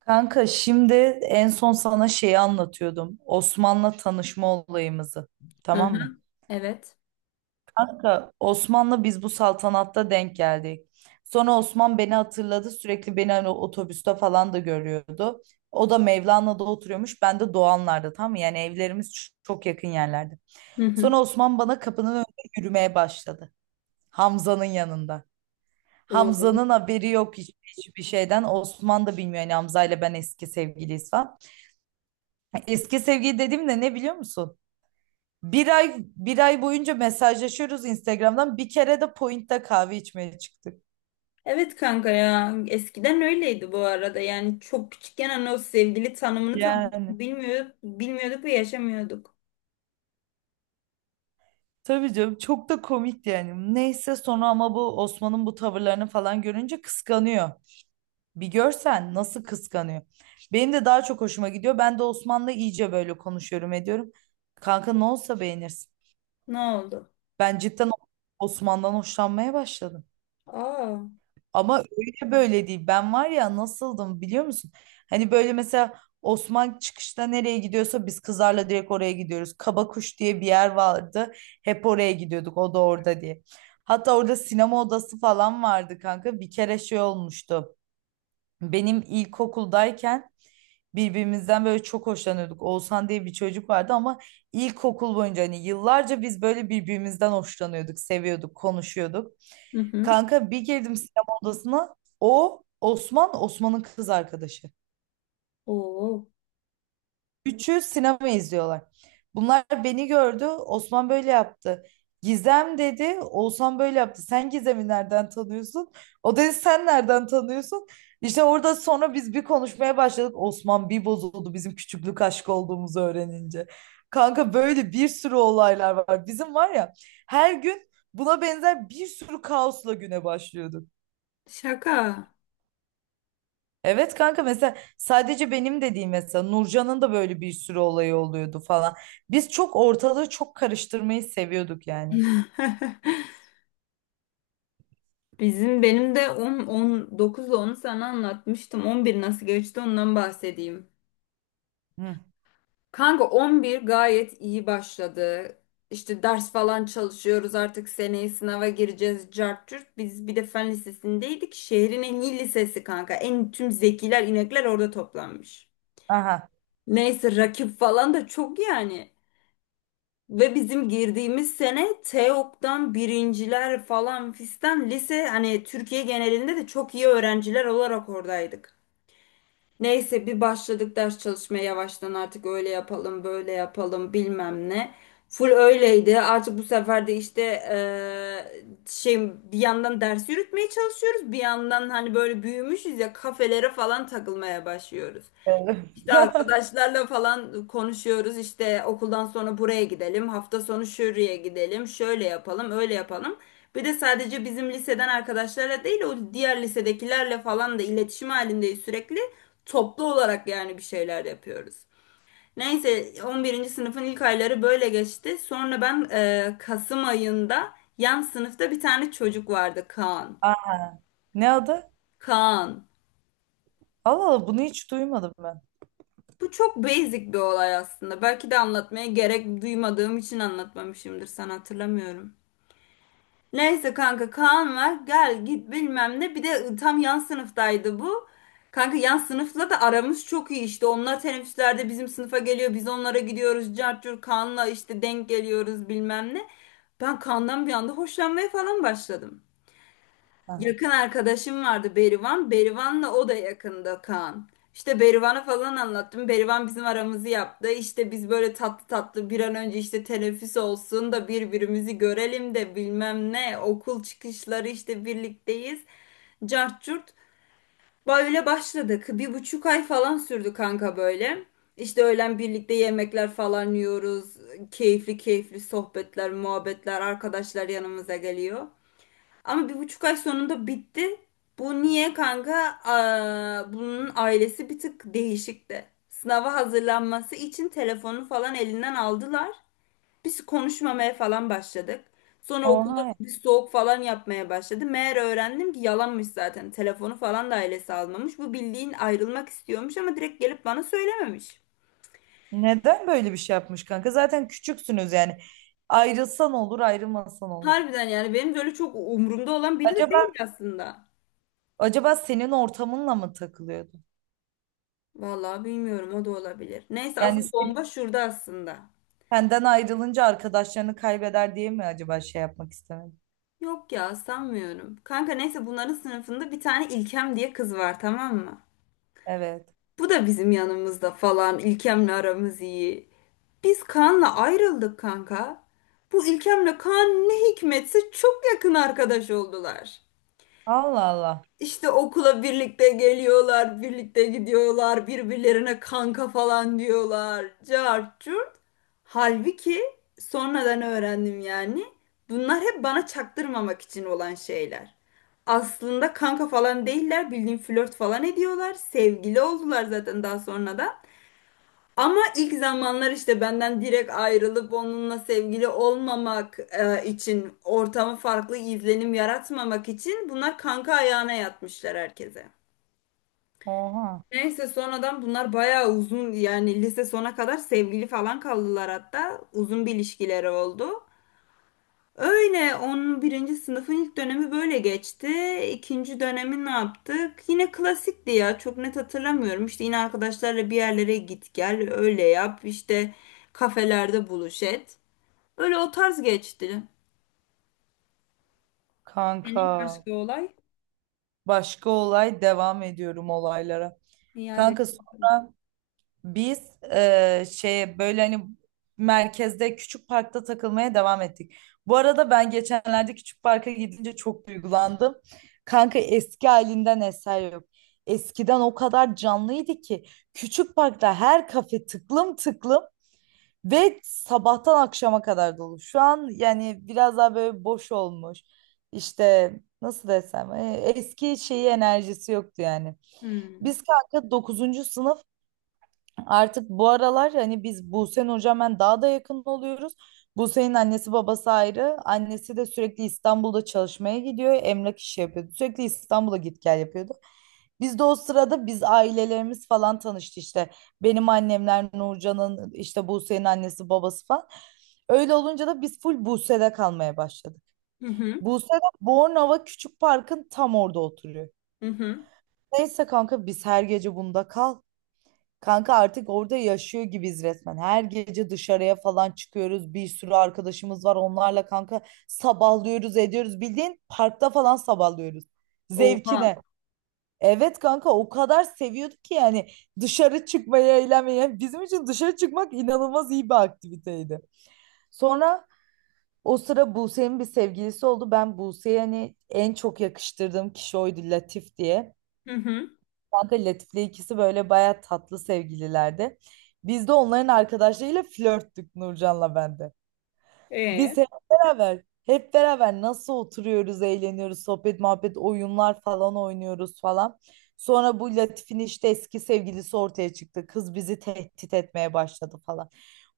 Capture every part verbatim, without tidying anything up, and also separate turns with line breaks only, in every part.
Kanka şimdi en son sana şeyi anlatıyordum. Osman'la tanışma olayımızı. Tamam mı?
Aha, evet.
Kanka Osman'la biz bu saltanatta denk geldik. Sonra Osman beni hatırladı. Sürekli beni hani otobüste falan da görüyordu. O da Mevlana'da oturuyormuş. Ben de Doğanlar'da, tamam mı? Yani evlerimiz ç- çok yakın yerlerde.
Hı
Sonra
hı.
Osman bana kapının önünde yürümeye başladı. Hamza'nın yanında.
Oo.
Hamza'nın haberi yok hiç- hiçbir şeyden. Osman da bilmiyor yani Hamza ile ben eski sevgiliyiz falan. Eski sevgili dediğim de ne biliyor musun? Bir ay bir ay boyunca mesajlaşıyoruz Instagram'dan. Bir kere de Point'te kahve içmeye çıktık.
Evet kanka ya eskiden öyleydi bu arada yani çok küçükken hani o sevgili tanımını tam
Yani
bilmiyorduk, bilmiyorduk ve yaşamıyorduk.
tabii canım, çok da komik yani. Neyse sonra, ama bu Osman'ın bu tavırlarını falan görünce, kıskanıyor. Bir görsen nasıl kıskanıyor. Benim de daha çok hoşuma gidiyor. Ben de Osman'la iyice böyle konuşuyorum ediyorum. Kanka ne olsa beğenirsin.
Ne oldu?
Ben cidden Osman'dan hoşlanmaya başladım.
Aa.
Ama öyle böyle değil. Ben var ya, nasıldım biliyor musun? Hani böyle mesela Osman çıkışta nereye gidiyorsa biz kızlarla direkt oraya gidiyoruz. Kabakuş diye bir yer vardı. Hep oraya gidiyorduk. O da orada diye. Hatta orada sinema odası falan vardı kanka. Bir kere şey olmuştu. Benim ilkokuldayken birbirimizden böyle çok hoşlanıyorduk. Oğuzhan diye bir çocuk vardı ama ilkokul boyunca hani yıllarca biz böyle birbirimizden hoşlanıyorduk, seviyorduk, konuşuyorduk.
Hı hı.
Kanka bir girdim sinema odasına. O Osman, Osman'ın kız arkadaşı.
Oo.
Üçü sinema izliyorlar. Bunlar beni gördü. Osman böyle yaptı. Gizem dedi. Oğuzhan böyle yaptı. Sen Gizem'i nereden tanıyorsun? O dedi sen nereden tanıyorsun? İşte orada sonra biz bir konuşmaya başladık. Osman bir bozuldu bizim küçüklük aşkı olduğumuzu öğrenince. Kanka böyle bir sürü olaylar var. Bizim var ya, her gün buna benzer bir sürü kaosla güne başlıyorduk.
Şaka.
Evet kanka, mesela sadece benim de değil, mesela Nurcan'ın da böyle bir sürü olayı oluyordu falan. Biz çok ortalığı çok karıştırmayı seviyorduk yani.
Bizim benim de on 19 ile onu sana anlatmıştım. On bir nasıl geçti ondan bahsedeyim.
Hı.
Kanka on bir gayet iyi başladı. İşte ders falan çalışıyoruz artık seneye sınava gireceğiz cart curt. Biz bir de fen lisesindeydik. Şehrin en iyi lisesi kanka. En tüm zekiler inekler orada toplanmış.
Aha.
Neyse rakip falan da çok yani. Ve bizim girdiğimiz sene TEOG'dan birinciler falan fistan lise hani Türkiye genelinde de çok iyi öğrenciler olarak oradaydık. Neyse bir başladık ders çalışmaya yavaştan artık öyle yapalım böyle yapalım bilmem ne. Full öyleydi. Artık bu sefer de işte eee, şey bir yandan ders yürütmeye çalışıyoruz. Bir yandan hani böyle büyümüşüz ya kafelere falan takılmaya başlıyoruz.
Evet.
İşte arkadaşlarla falan konuşuyoruz. İşte okuldan sonra buraya gidelim. Hafta sonu şuraya gidelim. Şöyle yapalım, öyle yapalım. Bir de sadece bizim liseden arkadaşlarla değil, o diğer lisedekilerle falan da iletişim halindeyiz sürekli. Toplu olarak yani bir şeyler yapıyoruz. Neyse on birinci sınıfın ilk ayları böyle geçti. Sonra ben e, Kasım ayında yan sınıfta bir tane çocuk vardı Kaan.
Aa, ne adı?
Kaan.
Allah Allah, bunu hiç duymadım ben.
Bu çok basic bir olay aslında. Belki de anlatmaya gerek duymadığım için anlatmamışımdır. Sen hatırlamıyorum. Neyse kanka Kaan var. Gel git bilmem ne. Bir de tam yan sınıftaydı bu. Kanka yan sınıfla da aramız çok iyi işte. Onlar teneffüslerde bizim sınıfa geliyor. Biz onlara gidiyoruz. Cartcur Kaan'la işte denk geliyoruz bilmem ne. Ben Kaan'dan bir anda hoşlanmaya falan başladım.
Aha.
Yakın arkadaşım vardı Berivan. Berivan'la o da yakında Kaan. İşte Berivan'a falan anlattım. Berivan bizim aramızı yaptı. İşte biz böyle tatlı tatlı bir an önce işte teneffüs olsun da birbirimizi görelim de bilmem ne. Okul çıkışları işte birlikteyiz. Cart curt. Böyle başladık. Bir buçuk ay falan sürdü kanka böyle. İşte öğlen birlikte yemekler falan yiyoruz. Keyifli keyifli sohbetler, muhabbetler, arkadaşlar yanımıza geliyor. Ama bir buçuk ay sonunda bitti. Bu niye kanka? Aa, bunun ailesi bir tık değişikti. Sınava hazırlanması için telefonu falan elinden aldılar. Biz konuşmamaya falan başladık. Sonra okulda
Oha.
bir soğuk falan yapmaya başladı. Meğer öğrendim ki yalanmış zaten. Telefonu falan da ailesi almamış. Bu bildiğin ayrılmak istiyormuş ama direkt gelip bana söylememiş.
Neden böyle bir şey yapmış kanka? Zaten küçüksünüz yani. Ayrılsan olur, ayrılmasan olur.
Harbiden yani benim böyle çok umurumda olan biri de
Acaba,
değil aslında.
acaba senin ortamınla mı takılıyordu?
Vallahi bilmiyorum o da olabilir. Neyse
Yani
asıl
sen-
bomba şurada aslında.
senden ayrılınca arkadaşlarını kaybeder diye mi acaba şey yapmak istemedi?
Yok ya sanmıyorum. Kanka neyse bunların sınıfında bir tane İlkem diye kız var tamam mı?
Evet.
Bu da bizim yanımızda falan. İlkem'le aramız iyi. Biz Kaan'la ayrıldık kanka. Bu İlkem'le Kaan ne hikmetse çok yakın arkadaş oldular.
Allah Allah.
İşte okula birlikte geliyorlar, birlikte gidiyorlar, birbirlerine kanka falan diyorlar. Cart curt. Halbuki sonradan öğrendim yani. Bunlar hep bana çaktırmamak için olan şeyler. Aslında kanka falan değiller, bildiğin flört falan ediyorlar. Sevgili oldular zaten daha sonra da. Ama ilk zamanlar işte benden direkt ayrılıp onunla sevgili olmamak e, için ortamı farklı izlenim yaratmamak için bunlar kanka ayağına yatmışlar herkese.
Oha.
Neyse sonradan bunlar bayağı uzun yani lise sona kadar sevgili falan kaldılar hatta uzun bir ilişkileri oldu. Öyle onun birinci sınıfın ilk dönemi böyle geçti. İkinci dönemi ne yaptık? Yine klasikti ya çok net hatırlamıyorum. İşte yine arkadaşlarla bir yerlere git gel öyle yap işte kafelerde buluş et. Öyle o tarz geçti. Senin
Kanka.
başka olay
Başka olay, devam ediyorum olaylara.
iade
Kanka so-
etmek.
biz e, şey, böyle hani merkezde küçük parkta takılmaya devam ettik. Bu arada ben geçenlerde küçük parka gidince çok duygulandım. Kanka eski halinden eser yok. Eskiden o kadar canlıydı ki küçük parkta her kafe tıklım tıklım ve sabahtan akşama kadar dolu. Şu an yani biraz daha böyle boş olmuş. İşte nasıl desem, e, eski şeyi, enerjisi yoktu yani.
Hmm.
Biz kanka dokuzuncu sınıf, artık bu aralar hani biz Buse'nin, hocam, ben daha da yakın oluyoruz. Buse'nin annesi babası ayrı. Annesi de sürekli İstanbul'da çalışmaya gidiyor. Emlak işi yapıyordu. Sürekli İstanbul'a git gel yapıyordu. Biz de o sırada biz ailelerimiz falan tanıştı işte. Benim annemler, Nurcan'ın, işte Buse'nin annesi babası falan. Öyle olunca da biz full Buse'de kalmaya başladık.
Hı hı.
Buse de Bornova Küçük Park'ın tam orada oturuyor.
Hı hı.
Neyse kanka biz her gece bunda kal. Kanka artık orada yaşıyor gibiyiz resmen. Her gece dışarıya falan çıkıyoruz. Bir sürü arkadaşımız var. Onlarla kanka sabahlıyoruz, ediyoruz. Bildiğin parkta falan sabahlıyoruz.
Oha.
Zevkine. Evet kanka, o kadar seviyorduk ki yani dışarı çıkmayı, eğlenmeyi. Yani bizim için dışarı çıkmak inanılmaz iyi bir aktiviteydi. Sonra o sıra Buse'nin bir sevgilisi oldu. Ben Buse'ye hani en çok yakıştırdığım kişi oydu, Latif diye.
Hı hı.
Kanka Latif'le ikisi böyle baya tatlı sevgililerdi. Biz de onların arkadaşlarıyla flörttük, Nurcan'la ben de.
Ee?
Biz hep beraber, hep beraber nasıl oturuyoruz, eğleniyoruz, sohbet, muhabbet, oyunlar falan oynuyoruz falan. Sonra bu Latif'in işte eski sevgilisi ortaya çıktı. Kız bizi tehdit etmeye başladı falan.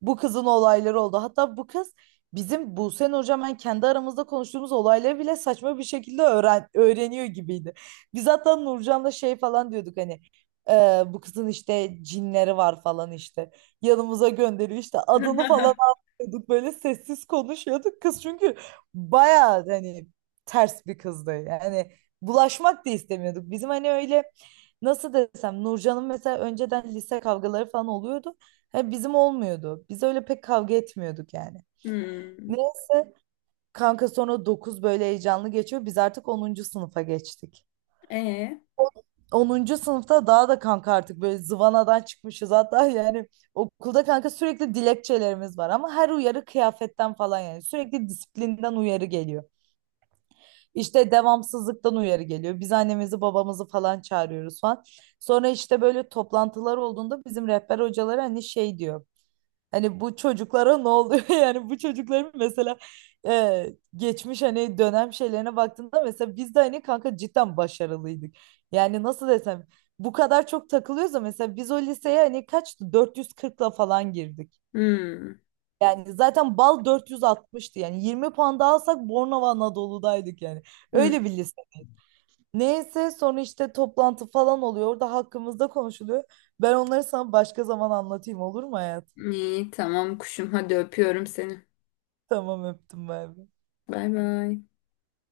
Bu kızın olayları oldu. Hatta bu kız bizim Buse'nin, hocam, ben kendi aramızda konuştuğumuz olayları bile saçma bir şekilde öğren öğreniyor gibiydi. Biz hatta Nurcan'la şey falan diyorduk hani, "Ee, bu kızın işte cinleri var falan işte. Yanımıza gönderiyor işte," adını falan konuşuyorduk, böyle sessiz konuşuyorduk, kız çünkü bayağı hani ters bir kızdı yani, bulaşmak da istemiyorduk. Bizim hani öyle, nasıl desem, Nurcan'ın mesela önceden lise kavgaları falan oluyordu, hani bizim olmuyordu, biz öyle pek kavga etmiyorduk yani.
Hmm.
Neyse kanka, sonra dokuz böyle heyecanlı geçiyor, biz artık onuncu sınıfa geçtik.
Ee?
Onuncu sınıfta daha da kanka artık böyle zıvanadan çıkmışız hatta yani. Okulda kanka sürekli dilekçelerimiz var, ama her uyarı kıyafetten falan, yani sürekli disiplinden uyarı geliyor. İşte devamsızlıktan uyarı geliyor. Biz annemizi babamızı falan çağırıyoruz falan. Sonra işte böyle toplantılar olduğunda bizim rehber hocaları hani şey diyor. Hani bu çocuklara ne oluyor? Yani bu çocukların mesela, e, geçmiş hani dönem şeylerine baktığında, mesela biz de hani kanka cidden başarılıydık. Yani nasıl desem, bu kadar çok takılıyorsa. Mesela biz o liseye hani, kaçtı? Dört yüz kırkla falan girdik.
Hmm.
Yani zaten bal dört yüz altmıştı. Yani yirmi puan daha alsak Bornova Anadolu'daydık yani.
Hmm.
Öyle bir lise. Neyse sonra işte toplantı falan oluyor. Orada hakkımızda konuşuluyor. Ben onları sana başka zaman anlatayım, olur mu hayatım?
İyi tamam kuşum hadi öpüyorum seni.
Tamam, öptüm ben.
Bay bay.